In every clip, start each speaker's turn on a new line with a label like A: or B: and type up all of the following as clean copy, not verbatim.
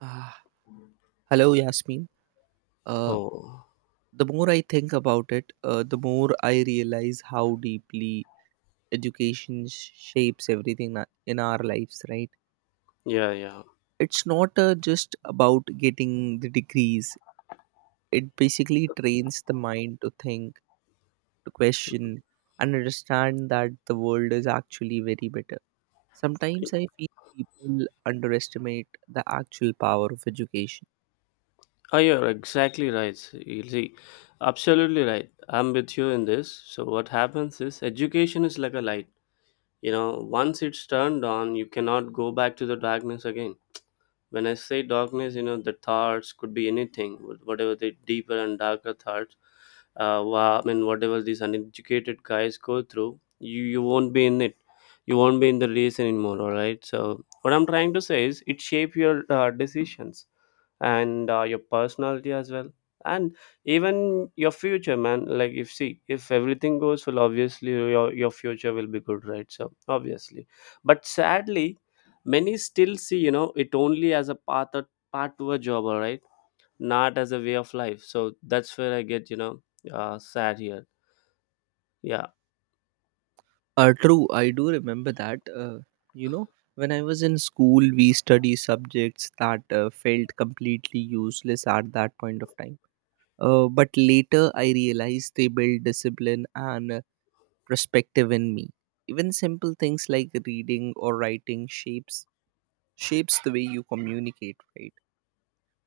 A: Ah, hello, Yasmin. Uh,
B: Oh,
A: the more I think about it, the more I realize how deeply education shapes everything in our lives, right?
B: yeah, yeah.
A: It's not just about getting the degrees, it basically trains the mind to think, to question, and understand that the world is actually very better. Sometimes I feel people underestimate the actual power of education.
B: Oh, you're exactly right. You see, absolutely right. I'm with you in this. So, what happens is education is like a light. You know, once it's turned on, you cannot go back to the darkness again. When I say darkness, you know, the thoughts could be anything, whatever the deeper and darker thoughts I mean, whatever these uneducated guys go through, you won't be in it. You won't be in the race anymore, all right? So, what I'm trying to say is it shape your decisions and your personality as well. And even your future, man. Like, if see, if everything goes well, obviously your future will be good, right? So, obviously. But sadly, many still see, you know, it only as a path, path to a job, all right? Not as a way of life, so that's where I get, sad here, yeah.
A: True, I do remember that. You know, when I was in school, we study subjects that felt completely useless at that point of time. But later, I realized they built discipline and perspective in me. Even simple things like reading or writing shapes the way you communicate, right?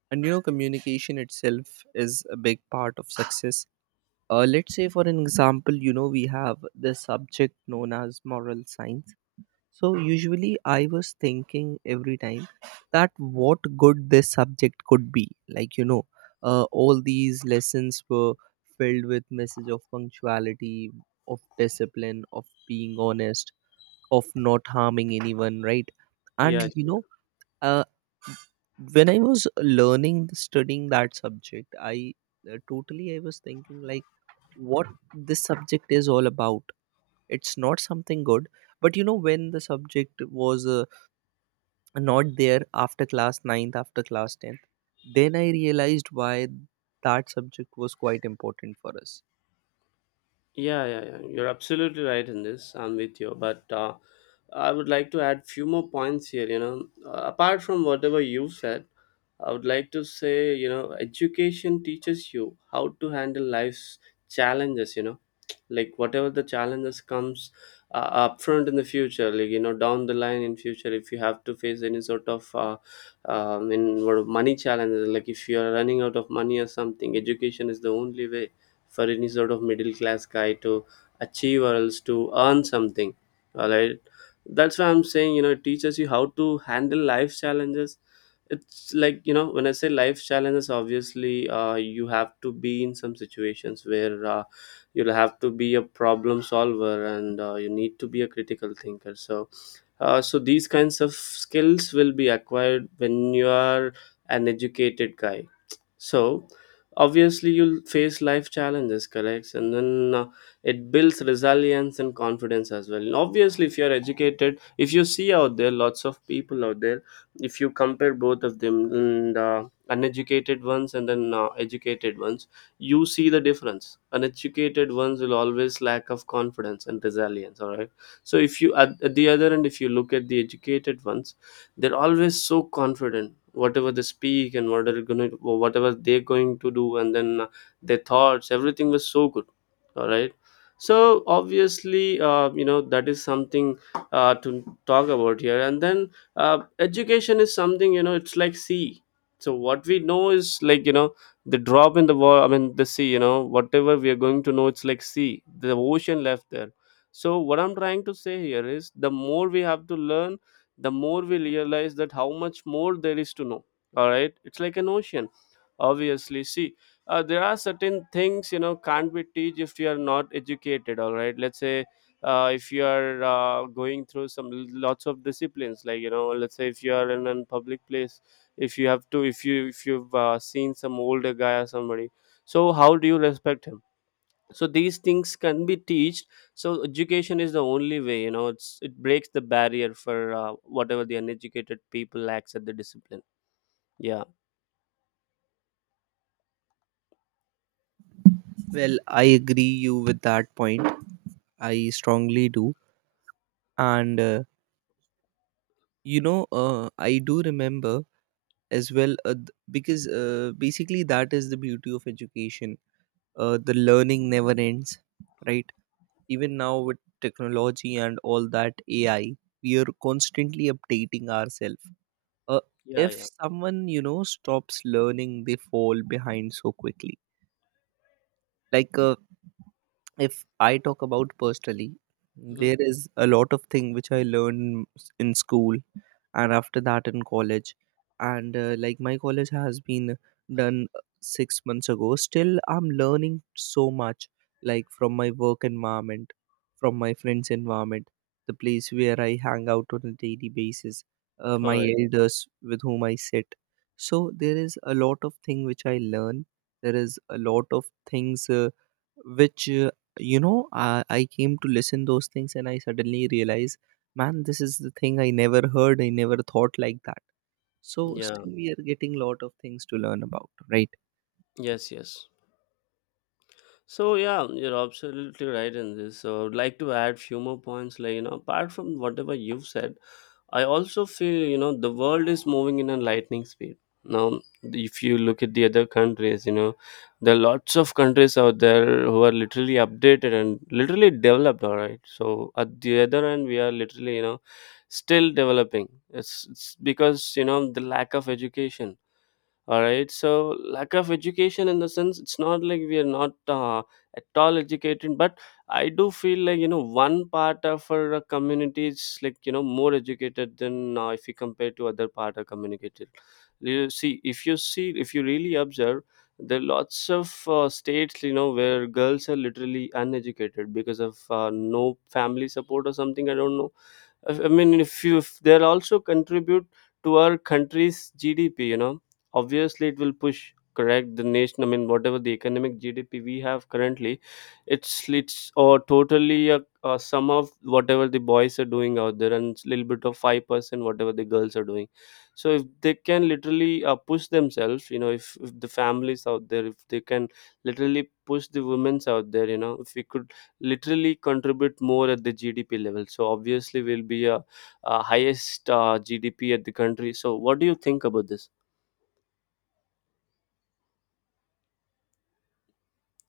A: And you know, communication itself is a big part of success. Let's say, for an example, you know, we have the subject known as moral science, so usually I was thinking every time that what good this subject could be. Like you know, all these lessons were filled with message of punctuality, of discipline, of being honest, of not harming anyone, right? And
B: Yeah,
A: you
B: sure.
A: know, uh, when I was learning studying that subject, I totally I was thinking like what this subject is all about. It's not something good, but you know when the subject was not there after class ninth, after class 10th, then I realized why that subject was quite important for us.
B: Yeah, yeah, yeah. You're absolutely right in this. I'm with you, but I would like to add few more points here. You know, apart from whatever you said, I would like to say, you know, education teaches you how to handle life's challenges. You know, like whatever the challenges comes up front in the future, like you know, down the line in future, if you have to face any sort of in what money challenges, like if you are running out of money or something, education is the only way for any sort of middle class guy to achieve or else to earn something, all right? That's why I'm saying, you know, it teaches you how to handle life challenges. It's like, you know, when I say life challenges, obviously you have to be in some situations where you'll have to be a problem solver and you need to be a critical thinker. So these kinds of skills will be acquired when you are an educated guy. So obviously you'll face life challenges, correct? And then it builds resilience and confidence as well. And obviously if you're educated, if you see out there lots of people out there, if you compare both of them, and uneducated ones and then educated ones, you see the difference. Uneducated ones will always lack of confidence and resilience, all right? So if you at the other end, if you look at the educated ones, they're always so confident whatever they speak and what are going to, whatever they're going to do, and then their thoughts everything was so good, all right? So obviously you know that is something to talk about here. And then education is something, you know, it's like sea. So what we know is like, you know, the drop in the wall, I mean the sea, you know, whatever we are going to know, it's like sea, the ocean left there. So what I'm trying to say here is the more we have to learn, the more we realize that how much more there is to know, all right? It's like an ocean. Obviously, see, there are certain things, you know, can't be teach if you are not educated. All right, let's say if you are going through some lots of disciplines, like, you know, let's say if you are in a public place, if you have to, if you've seen some older guy or somebody, so how do you respect him? So these things can be teached. So education is the only way, you know, it's, it breaks the barrier for whatever the uneducated people lacks at the discipline. Yeah,
A: Well, I agree you with that point, I strongly do. And I do remember as well, because basically that is the beauty of education. The learning never ends, right? Even now with technology and all that AI, we are constantly updating ourselves. uh,
B: yeah,
A: if
B: yeah.
A: someone, you know, stops learning, they fall behind so quickly. like uh, if I talk about personally, there
B: Mhm.
A: is a lot of thing which I learned in school and after that in college. And like my college has been done 6 months ago. Still, I'm learning so much, like from my work environment, from my friends' environment, the place where I hang out on a daily basis,
B: All
A: my
B: right.
A: elders with whom I sit. So there is a lot of thing which I learn. There is a lot of things. Which you know I came to listen those things and I suddenly realize, man, this is the thing I never heard, I never thought like that. So
B: Yeah.
A: still we are getting lot of things to learn about, right?
B: Yes, yes. So yeah, you're absolutely right in this. So I would like to add few more points, like, you know, apart from whatever you've said, I also feel, you know, the world is moving in a lightning speed. Now, if you look at the other countries, you know, there are lots of countries out there who are literally updated and literally developed. All right, so at the other end, we are literally, you know, still developing. It's because, you know, the lack of education, all right? So lack of education in the sense, it's not like we are not at all educated, but I do feel like, you know, one part of our community is like, you know, more educated than if you compare to other part of community. If you see, if you really observe, there are lots of states, you know, where girls are literally uneducated because of no family support or something, I don't know. I mean, if you, if they'll also contribute to our country's GDP, you know, obviously it will push correct the nation. I mean, whatever the economic GDP we have currently, it's or totally a sum of whatever the boys are doing out there, and it's little bit of 5% whatever the girls are doing. So if they can literally push themselves, you know, if the families out there, if they can literally push the women's out there, you know, if we could literally contribute more at the GDP level. So obviously, we'll be a highest GDP at the country. So what do you think about this?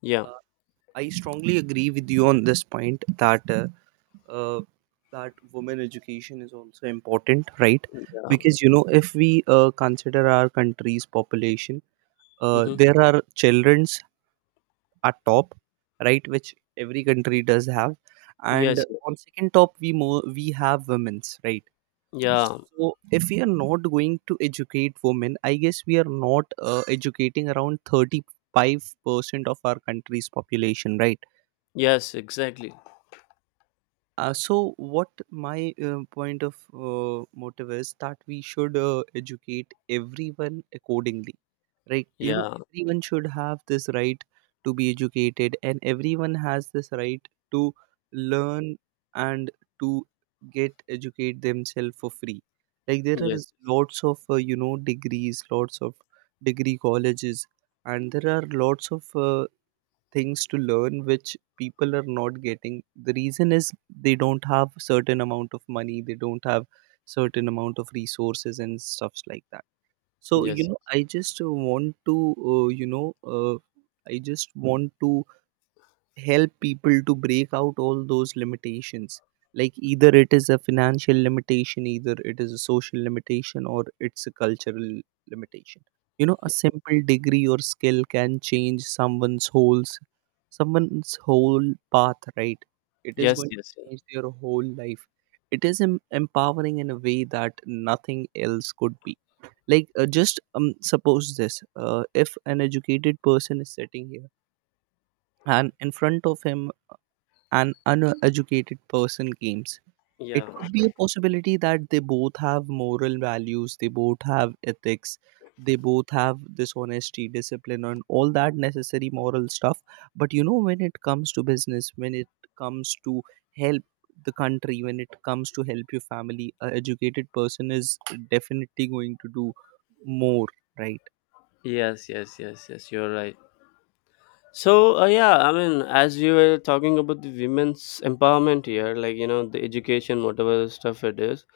B: Yeah.
A: Uh, i strongly agree with you on this point that uh, that women education is also important, right?
B: Yeah.
A: Because you know if we consider our country's population,
B: Mm-hmm.
A: there are children at top, right? Which every country does have. And
B: Yes, yes.
A: on second top we have women's, right?
B: Yeah.
A: So if we are not going to educate women, I guess we are not educating around 35% of our country's population, right?
B: Yes. Exactly.
A: So, what my point of motive is that we should educate everyone accordingly, right? You know,
B: Yeah.
A: everyone should have this right to be educated, and everyone has this right to learn and to get educate themselves for free. Like there are
B: Yes.
A: lots of you know degrees, lots of degree colleges, and there are lots of things to learn which people are not getting. The reason is they don't have certain amount of money, they don't have certain amount of resources and stuffs like that. So you
B: Yes.
A: know, I just want to you know, I just want to help people to break out all those limitations, like either it is a financial limitation, either it is a social limitation, or it's a cultural limitation. You know, a
B: Yes.
A: simple degree or skill can change someone's whole path, right? It is
B: Yes.
A: going to
B: Yes.
A: change their whole life. It is empowering in a way that nothing else could be. Like just Suppose this, if an educated person is sitting here and in front of him an uneducated person games. It
B: Yeah.
A: could be a possibility that they both have moral values, they both have ethics, they both have dishonesty, discipline, and all that necessary moral stuff. But you know, when it comes to business, when it comes to help the country, when it comes to help your family, a educated person is definitely going to do more, right?
B: Yes. Yes. Yes. Yes. You're right. So yeah, I mean, as we were talking about the women's empowerment here, like, you know, the education, whatever stuff it is,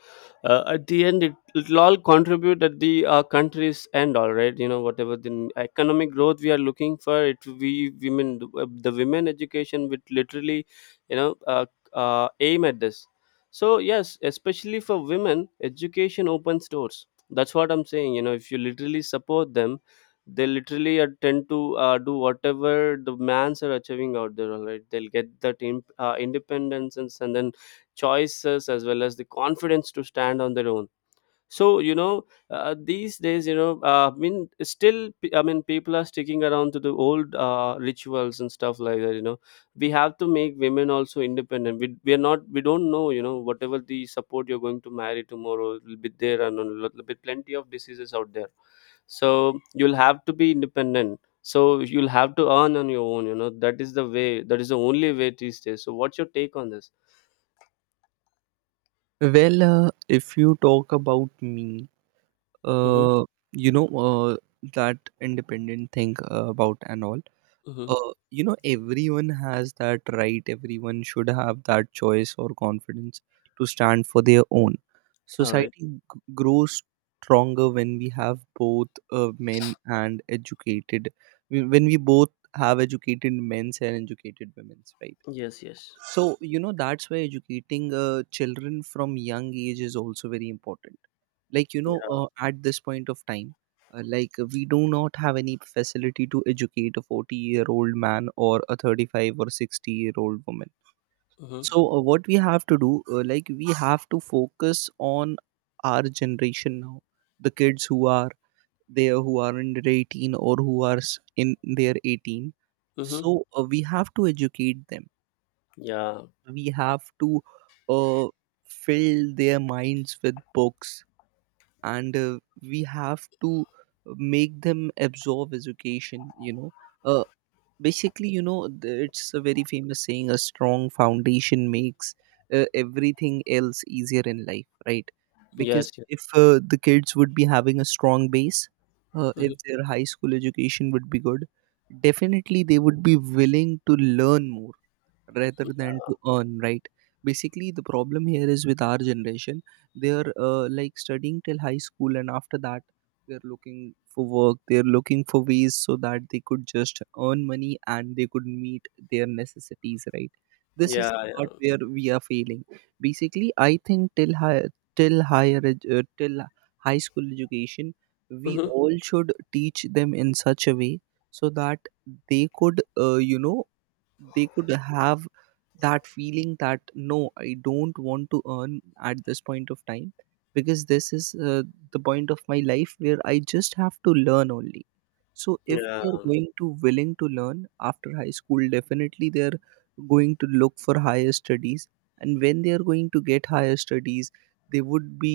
B: at the end it will all contribute at the country's end, all right. You know, whatever the economic growth we are looking for, it we women the women education would literally, you know, aim at this. So yes, especially for women, education opens doors. That's what I'm saying. You know, if you literally support them, they literally tend to do whatever the mans are achieving out there, all right? They'll get that independence and then choices as well as the confidence to stand on their own. So you know, these days, you know, I mean still I mean people are sticking around to the old rituals and stuff like that, you know, we have to make women also independent. We are not, we don't know, you know, whatever the support you're going to marry tomorrow will be there, and be plenty of diseases out there. So you'll have to be independent, so you'll have to earn on your own, you know, that is the way, that is the only way these days. So what's your take on this?
A: Well, if you talk about me,
B: Mm-hmm.
A: uh, you know uh, that independent thing about and all,
B: Mm-hmm.
A: you know everyone has that right, everyone should have that choice or confidence to stand for their own.
B: All right.
A: Society grows stronger when we have both men and educated when we both have educated men's and educated women's, right?
B: Yes, yes.
A: So, you know, that's why educating children from young age is also very important. Like, you know,
B: Yeah.
A: at this point of time, like we do not have any facility to educate a 40-year-old man or a 35 or 60-year-old woman.
B: Mm-hmm.
A: So, what we have to do, like, we have to focus on our generation now, the kids who are there, who are under 18 or who are in their 18.
B: Mm-hmm.
A: So, we have to educate them,
B: Yeah.
A: we have to uh, fill their minds with books, and we have to make them absorb education. You know, uh, basically you know it's a very famous saying, a strong foundation makes everything else easier in life, right?
B: Yes,
A: Because
B: yes.
A: if the kids would be having a strong base, if
B: Mhm.
A: their high school education would be good, definitely they would be willing to learn more rather than
B: Yeah.
A: to earn, right? Basically the problem here is with our generation. They're like studying till high school and after that they're looking for work, they're looking for ways so that they could just earn money and they could meet their necessities, right? This is
B: Yeah.
A: the
B: Yeah.
A: part where we are failing. Basically I think till high till higher ed- till high school education we
B: Hmm.
A: all should teach them in such a way so that they could they could have that feeling that no, I don't want to earn at this point of time, because this is the point of my life where I just have to learn only. So if
B: Yeah.
A: they are going to willing to learn after high school, definitely they are going to look for higher studies, and when they are going to get higher studies, they would be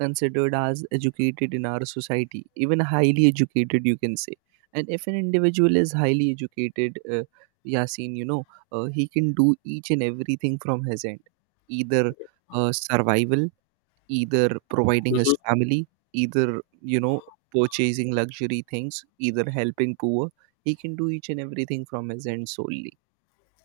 A: considered as educated in our society, even highly educated you can say. And if an individual is highly educated, Yasin, you know, he can do each and everything from his end, either survival, either providing his
B: Mhm.
A: family, either, you know, purchasing luxury things, either helping poor. He can do each and everything from his end solely.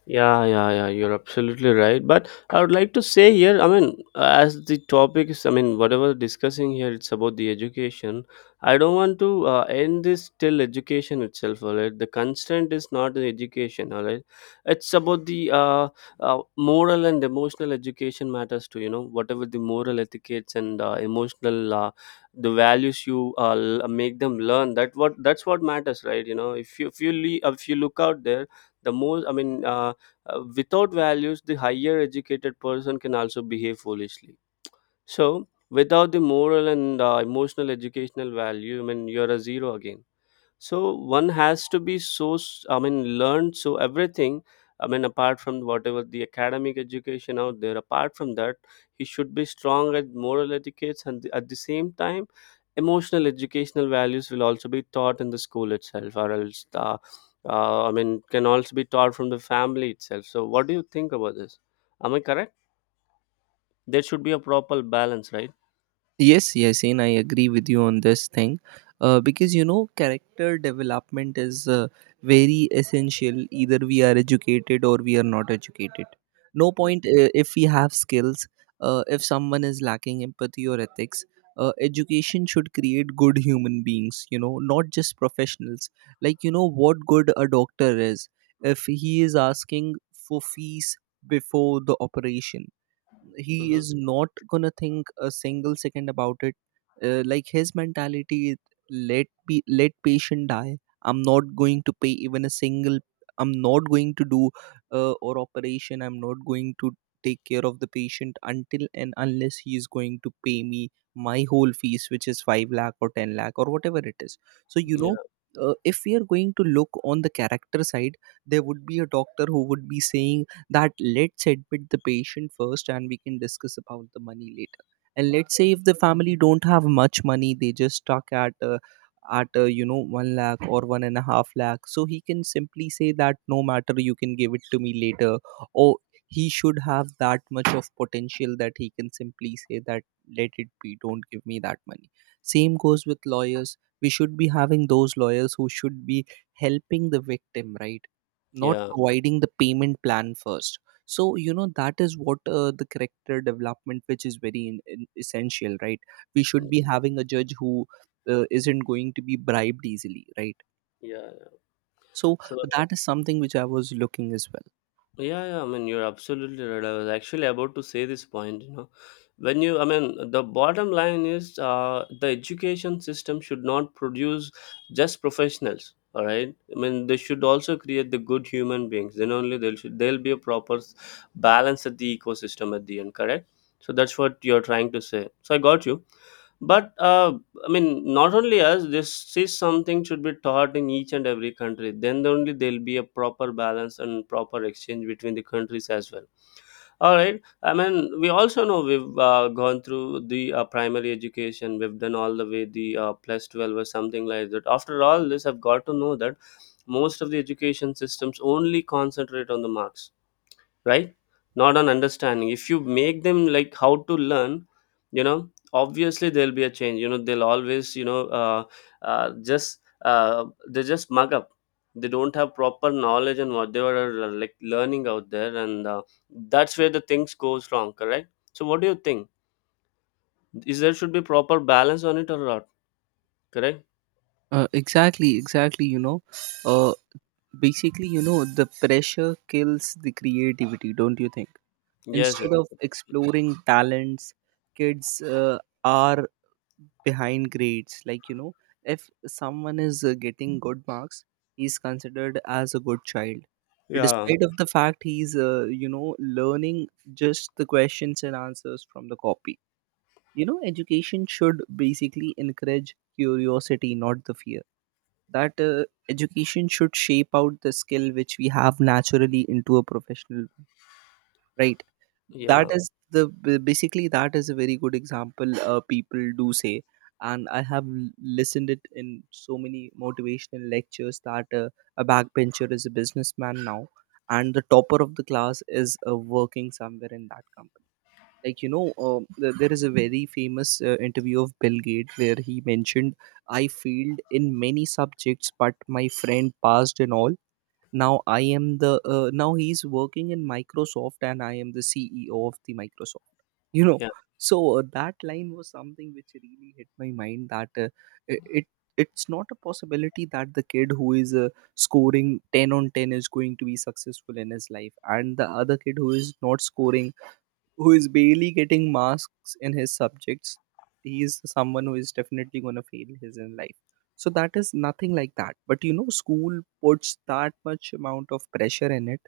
B: Yeah, yeah, yeah. You're absolutely right. But I would like to say here, I mean, as the topic is, I mean, whatever discussing here, it's about the education. I don't want to end this till education itself, all right? The constant is not the education, all right? It's about the moral and emotional education matters too, you know, whatever the moral etiquettes and emotional. The values you make them learn, that what, that's what matters, right? You know, if you, if you look out there, the most, without values, the higher educated person can also behave foolishly. So, without the moral and emotional educational value, I mean, you're a zero again. So one has to be so I mean learned so everything. I mean apart from whatever the academic education out there, apart from that, he should be strong at moral etiquettes and at the same time, emotional educational values will also be taught in the school itself, or else the I mean can also be taught from the family itself. So what do you think about this? Am I correct? There should be a proper balance, right?
A: Yes, yes, and I agree with you on this thing. Because you know, character development is very essential. Either we are educated or we are not educated. No point if we have skills, if someone is lacking empathy or ethics. Education should create good human beings, you know, not just professionals. Like, you know, what good a doctor is if he is asking for fees before the operation. He
B: Mm-hmm.
A: is not gonna think a single second about it. Like his mentality is let be, let patient die. I'm not going to pay even a single, I'm not going to do or operation, I'm not going to take care of the patient until and unless he is going to pay me my whole fees, which is 5 lakh or 10 lakh or whatever it is. So you know,
B: Yeah,
A: if we are going to look on the character side, there would be a doctor who would be saying that let's admit the patient first and we can discuss about the money later. And let's say if the family don't have much money, they just stuck at you know one lakh or one and a half lakh, so he can simply say that no matter, you can give it to me later. Or he should have that much of potential that he can simply say that let it be, don't give me that money. Same goes with lawyers. We should be having those lawyers who should be helping the victim, right? Not
B: yeah,
A: providing the payment plan first. So you know that is what the character development which is very in essential, right? We should be having a judge who isn't going to be bribed easily, right?
B: yeah. Yeah.
A: So
B: So
A: that is something which I was looking as well.
B: yeah, yeah, I mean, you're absolutely right. I was actually about to say this point, you know. When you, I mean, the bottom line is the education system should not produce just professionals, all right? I mean, they should also create the good human beings. Then only there should they will be a proper balance at the ecosystem at the end, correct? So that's what you're trying to say. So I got you. But I mean, not only us, this is something should be taught in each and every country. Then only there'll be a proper balance and proper exchange between the countries as well. All right. I mean, we also know we've gone through the primary education. We've done all the way the plus 12 or something like that. After all this, I've got to know that most of the education systems only concentrate on the marks, right, not on understanding. If you make them like how to learn, you know, obviously there'll be a change. You know they'll always you know just They just mug up. They don't have proper knowledge on what they were like learning out there, and that's where the things goes wrong, correct? So what do you think, is there should be proper balance on it or not? Correct.
A: Exactly, exactly, you know, uh, basically you know the pressure kills the creativity, don't you think?
B: Yes, yes.
A: Instead of exploring talents, kids are behind grades, like You know, if someone is getting good marks, he's considered as a good child,
B: Yeah,
A: despite of the fact he's learning just the questions and answers from the copy. You know, education should basically encourage curiosity, not the fear. That education should shape out the skill which we have naturally into a professional, right? That
B: yeah,
A: is the b- basically that is a very good example people do say, and listened it in so many motivational lectures, that a backbencher is a businessman now, and the topper of the class is working somewhere in that company. There is a very famous interview of Bill Gates where he mentioned, I failed in many subjects but my friend passed in all. Now I am the now he's working in Microsoft and I am the CEO of the Microsoft. You know,
B: yeah,
A: so that line was something which really hit my mind, that i- it it's not a possibility that the kid who is scoring 10 on 10 is going to be successful in his life, and the other kid who is not scoring, who is barely getting marks in his subjects, he is someone who is definitely going to fail his in life. So that is nothing like that. But you know, school puts that much amount of pressure in it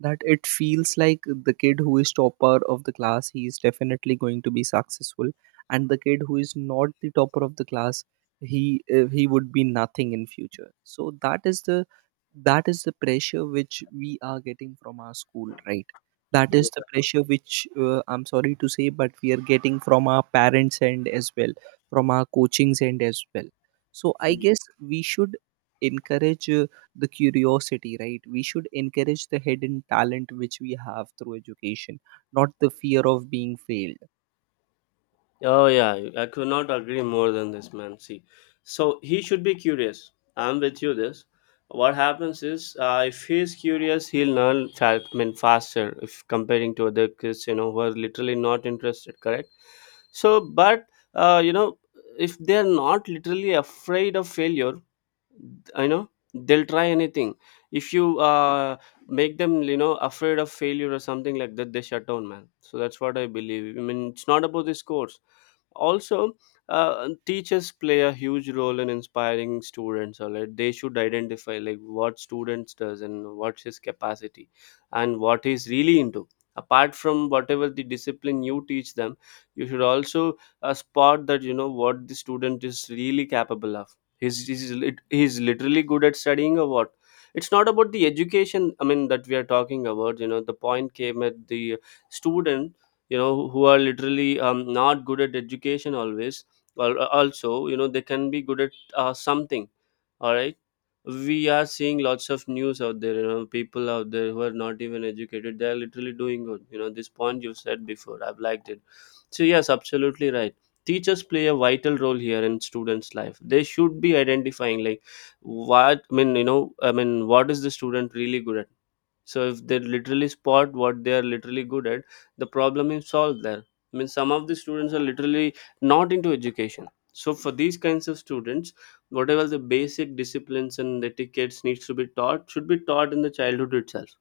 A: that it feels like the kid who is topper of the class, he is definitely going to be successful, and the kid who is not the topper of the class, he would be nothing in future. So that is the pressure which we are getting from our school, right? That is the pressure which, I'm sorry to say, but we are getting from our parents, and as well from our coachings, and as well. So I
B: yeah.
A: guess we should encourage the curiosity, right? We should encourage the hidden talent which we have through education, not the fear of being failed.
B: Oh yeah, I could not agree more than this, man. See, so he should be curious. I'm with you. This, what happens is, if he's curious, he'll I mean, faster if comparing to other kids, you know, who are literally not interested. Correct. So, but you know, if they're not literally afraid of failure, I know they'll try anything. If you make them, you know, afraid of failure or something like that, they shut down, man. So that's what I believe. I mean, it's not about the scores also. Teachers play a huge role in inspiring students, or like they should identify like what students does and what's his capacity and what he's really into, apart from whatever the discipline you teach them. You should also spot that, you know, what the student is really capable of. He's literally good at studying or what. It's not about the education, I mean, that we are talking about. You know, the point came at the student, you know, who are literally not good at education always, or also, you know, they can be good at something. All right, we are seeing lots of news out there, you know, people out there who are not even educated, they are literally doing good. You know, this point you said before, I've liked it. So yes, absolutely right. Teachers play a vital role here in students life. They should be identifying like, what I mean, you know, I mean, what is the student really good at. So if they literally spot what they are literally good at, the problem is solved there. I mean, some of the students are literally not into education, so for these kinds of students, whatever the basic disciplines and etiquettes needs to be taught should be taught in the childhood itself.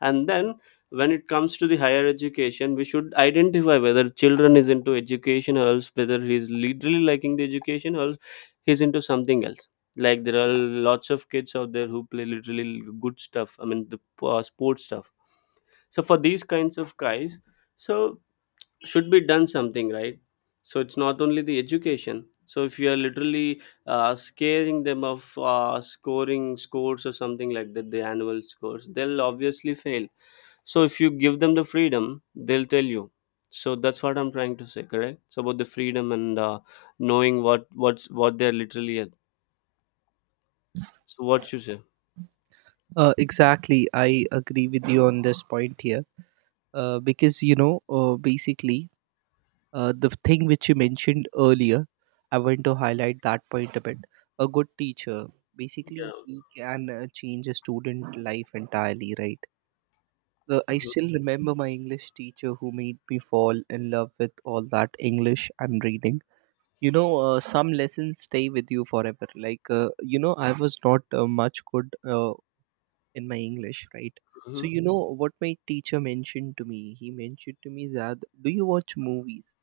B: And then, when it comes to the higher education, we should identify whether children is into education, or else whether he is literally liking the education, or else he's into something else. Like, there are lots of kids out there who play literally good stuff, I mean the sports stuff. So for these kinds of guys, so should be done something, right? So it's not only the education. So if you are literally scaring them of scoring scores or something like that, the annual scores, they'll obviously fail. So if you give them the freedom, they'll tell you. So that's what I'm trying to say, correct? It's about the freedom and, knowing what they're literally at. So what you say?
A: Exactly. I agree with you on this point here. Because you know, basically, the thing which you mentioned earlier, I want to highlight that point a bit. A good teacher, basically,
B: Yeah.
A: he can change a student life entirely, right? I
B: Hmm.
A: still remember my English teacher who made me fall in love with all that English I'm reading. You know, some lessons stay with you forever. Like, I was not much good in my English, right? So
B: Hmm.
A: you know what my teacher mentioned to me, he mentioned to me, Zad, do you watch movies?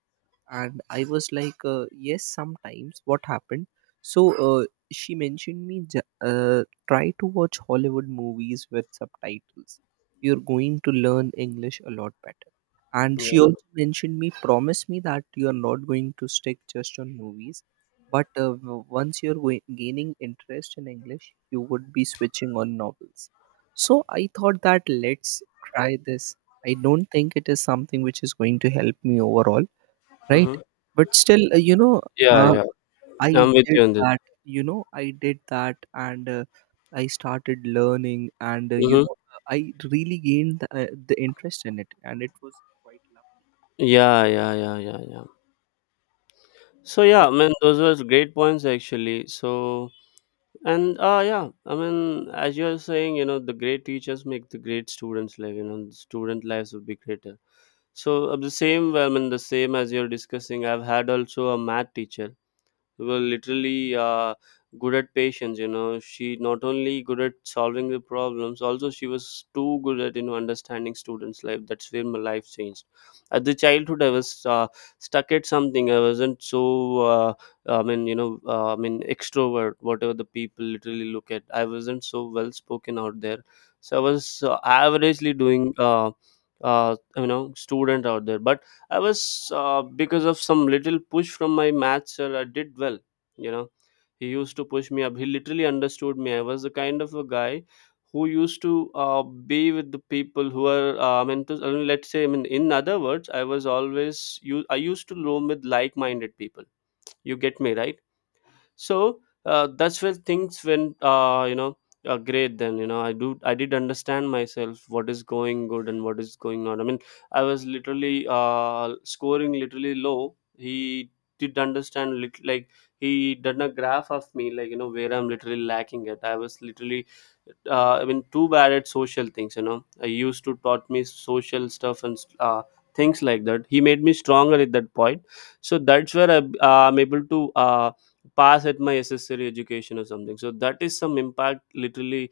A: And I was like, yes, sometimes, what happened? So uh, she mentioned me, "Ju- try to watch Hollywood movies with subtitles, you're going to learn English a lot better." And she
B: Yeah.
A: also mentioned me, promise me that you are not going to stick just on movies, but once you're gaining interest in English, you would be switching on novels. So I thought that, let's try this. I don't think it is something which is going to help me overall, right?
B: Hmm.
A: But still,
B: Yeah,
A: uh,
B: yeah,
A: I
B: I'm with
A: did
B: you on this.
A: that. You know, I did that, and I started learning, and
B: Hmm.
A: I really gained the interest in it, and it was quite lovely.
B: Yeah, yeah, yeah, yeah, yeah. So yeah, I mean those were great points actually. So, and yeah, I mean as you're saying, you know, the great teachers make the great students live, you know, the student lives would be greater. So of the same, well, I mean the same as you're discussing, I've had also a math teacher were literally good at patience. You know, she not only good at solving the problems, also she was too good at, you know, understanding students life. That's where my life changed. At the childhood I was stuck at something. I wasn't so I mean extrovert, whatever the people literally look at, I wasn't so well spoken out there. So I was averagely doing, you know, student out there. But I was because of some little push from my math sir, I did well. You know, he used to push me up. He literally understood me. I was the kind of a guy who used to be with the people who are. I mean, to, I mean, let's say, I mean, in other words, I was always you. I used to roam with like-minded people. You get me, right? So that's where things went, you know, great. Then, you know, I did understand myself what is going good and what is going on. I mean, I was literally scoring literally low. He did understand lit- Like, he done a graph of me, like, you know, where I'm literally lacking at. I was literally I mean too bad at social things. You know, I used to taught me social stuff and, things like that. He made me stronger at that point. So that's where I, I'm able to pass at my SSL education or something. So that is some impact literally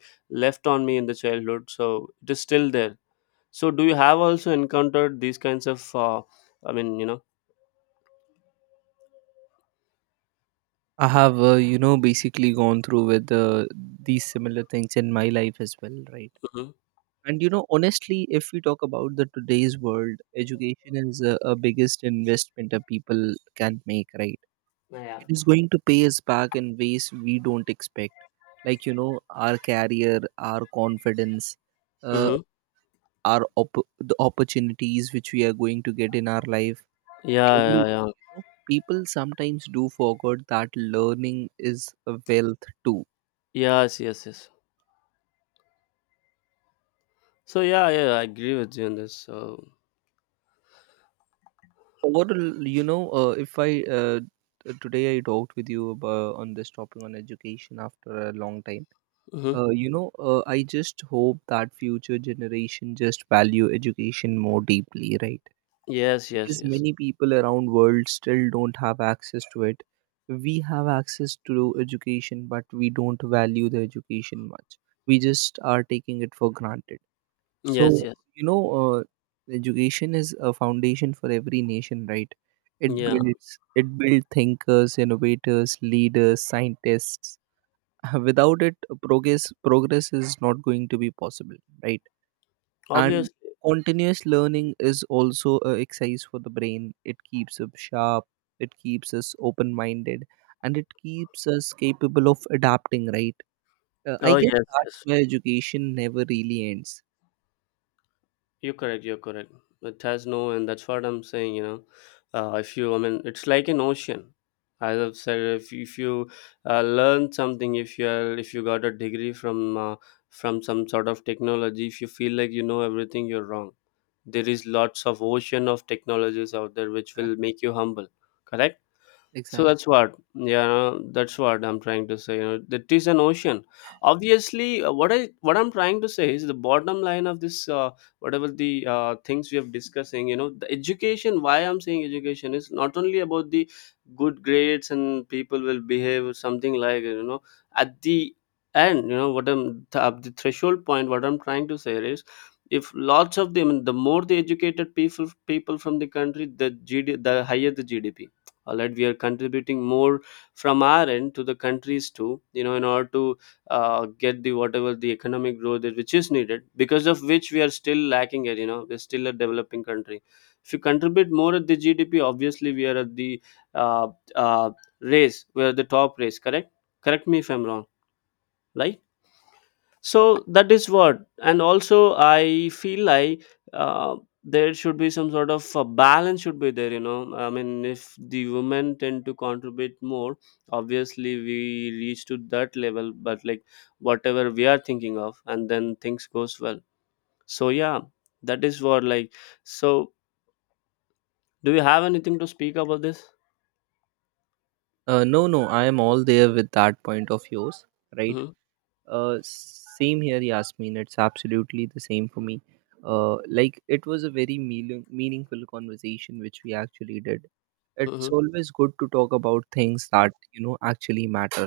B: left on me in the childhood. So it is still there. So do you have also encountered these kinds of? I mean, you know.
A: I have, basically gone through with these similar things in my life as well, right?
B: Hmm.
A: And you know, honestly, if we talk about the today's world, education is a biggest investment a people can make, right?
B: Yeah.
A: It is going to pay us back in ways we don't expect, like you know, our career, our confidence, uh,
B: Mm-hmm.
A: our the opportunities which we are going to get in our life,
B: Yeah,
A: everything,
B: yeah,
A: you
B: yeah.
A: know. People sometimes do forget that learning is a wealth too.
B: Yes, yes, yes. So yeah, yeah, I agree with you on this. So
A: Overall, you know, if I today I talked with you about, on this topic on education, after a long time.
B: mm-hmm.
A: I just hope that future generation just value education more deeply, right?
B: Yes, yes,
A: Because
B: yes,
A: many people around world still don't have access to it. We have access to education, but we don't value the education much. We just are taking it for granted.
B: yes,
A: So,
B: yes.
A: you know, uh, education is a foundation for every nation, right? It
B: Yeah,
A: builds thinkers, innovators, leaders, scientists, without it, progress is not going to be possible, right? And
B: obviously.
A: continuous learning is also a exercise for the brain. It keeps us sharp, it keeps us open minded, and it keeps us capable of adapting, right? I
B: Oh
A: guess
B: yes,
A: that's
B: yes.
A: where education never really ends.
B: You're correct. You're correct. It has no, and that's what I'm saying, you know. If you, I mean, it's like an ocean. As I've said, if you learn something, if you are, if you got a degree from some sort of technology, if you feel like you know everything, you're wrong. There is lots of ocean of technologies out there which will
A: exactly
B: make you humble. Correct. So
A: exactly
B: that's what, yeah, that's what I'm trying to say. You know, that is an ocean. Obviously, what I what I'm trying to say is the bottom line of this, whatever the things we have discussing. You know, the education. Why I'm saying education is not only about the good grades and people will behave or something, like, you know, at the end. You know what I'm at the threshold point, what I'm trying to say is, if lots of them, the more the educated people from the country, the the higher the GDP, that we are contributing more from our end to the countries too, you know, in order to get the whatever the economic growth that which is needed, because of which we are still lacking it, you know, we're still a developing country. If you contribute more at the GDP, obviously we are at the uh, uh, race, we are the top race, correct? Correct me if I'm wrong, right? So that is what. And also, I feel like uh, there should be some sort of a balance should be there, you know. I mean, if the women tend to contribute more, obviously we reach to that level, but like, whatever we are thinking of, and then things goes well. So yeah, that is what, like, so, do you have anything to speak about this?
A: No, I am all there with that point of yours, right?
B: Mm-hmm,
A: Same here, Yasmin. It's absolutely the same for me. Like, it was a very meaningful conversation which we actually did. It's
B: mm-hmm,
A: always good to talk about things that, you know, actually matter,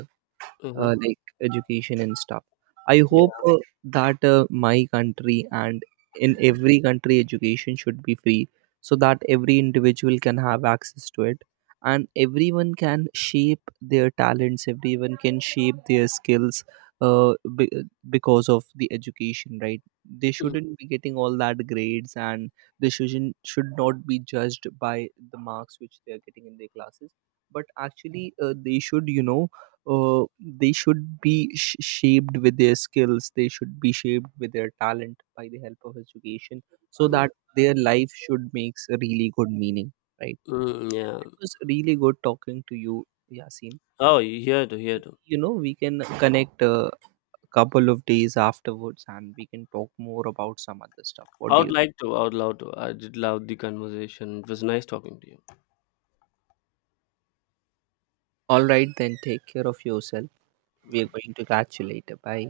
B: mm-hmm.
A: like education and stuff. I hope
B: Yeah.
A: that my country and in every country education should be free, so that every individual can have access to it, and everyone can shape their talents, everyone can shape their skills, uh, be- uh, because of the education, right? They
B: Mm-hmm,
A: shouldn't be getting all that grades, and they should not be judged by the marks which they are getting in their classes. But actually, they should, you know, they should be shaped with their skills, they should be shaped with their talent by the help of education, so
B: mm-hmm.
A: that their life should makes a really good meaning, right?
B: Mm-hmm, yeah.
A: It was really good talking to you, Yasin.
B: Oh, here to here
A: Maybe,
B: to
A: you know, we can connect a couple of days afterwards and we can talk more about some other stuff. What
B: I
A: do
B: would
A: you?
B: like to. I would love to. I did love the conversation. It was nice talking to you.
A: All right, then, take care of yourself. We are
B: Yeah.
A: going to catch you later. Bye.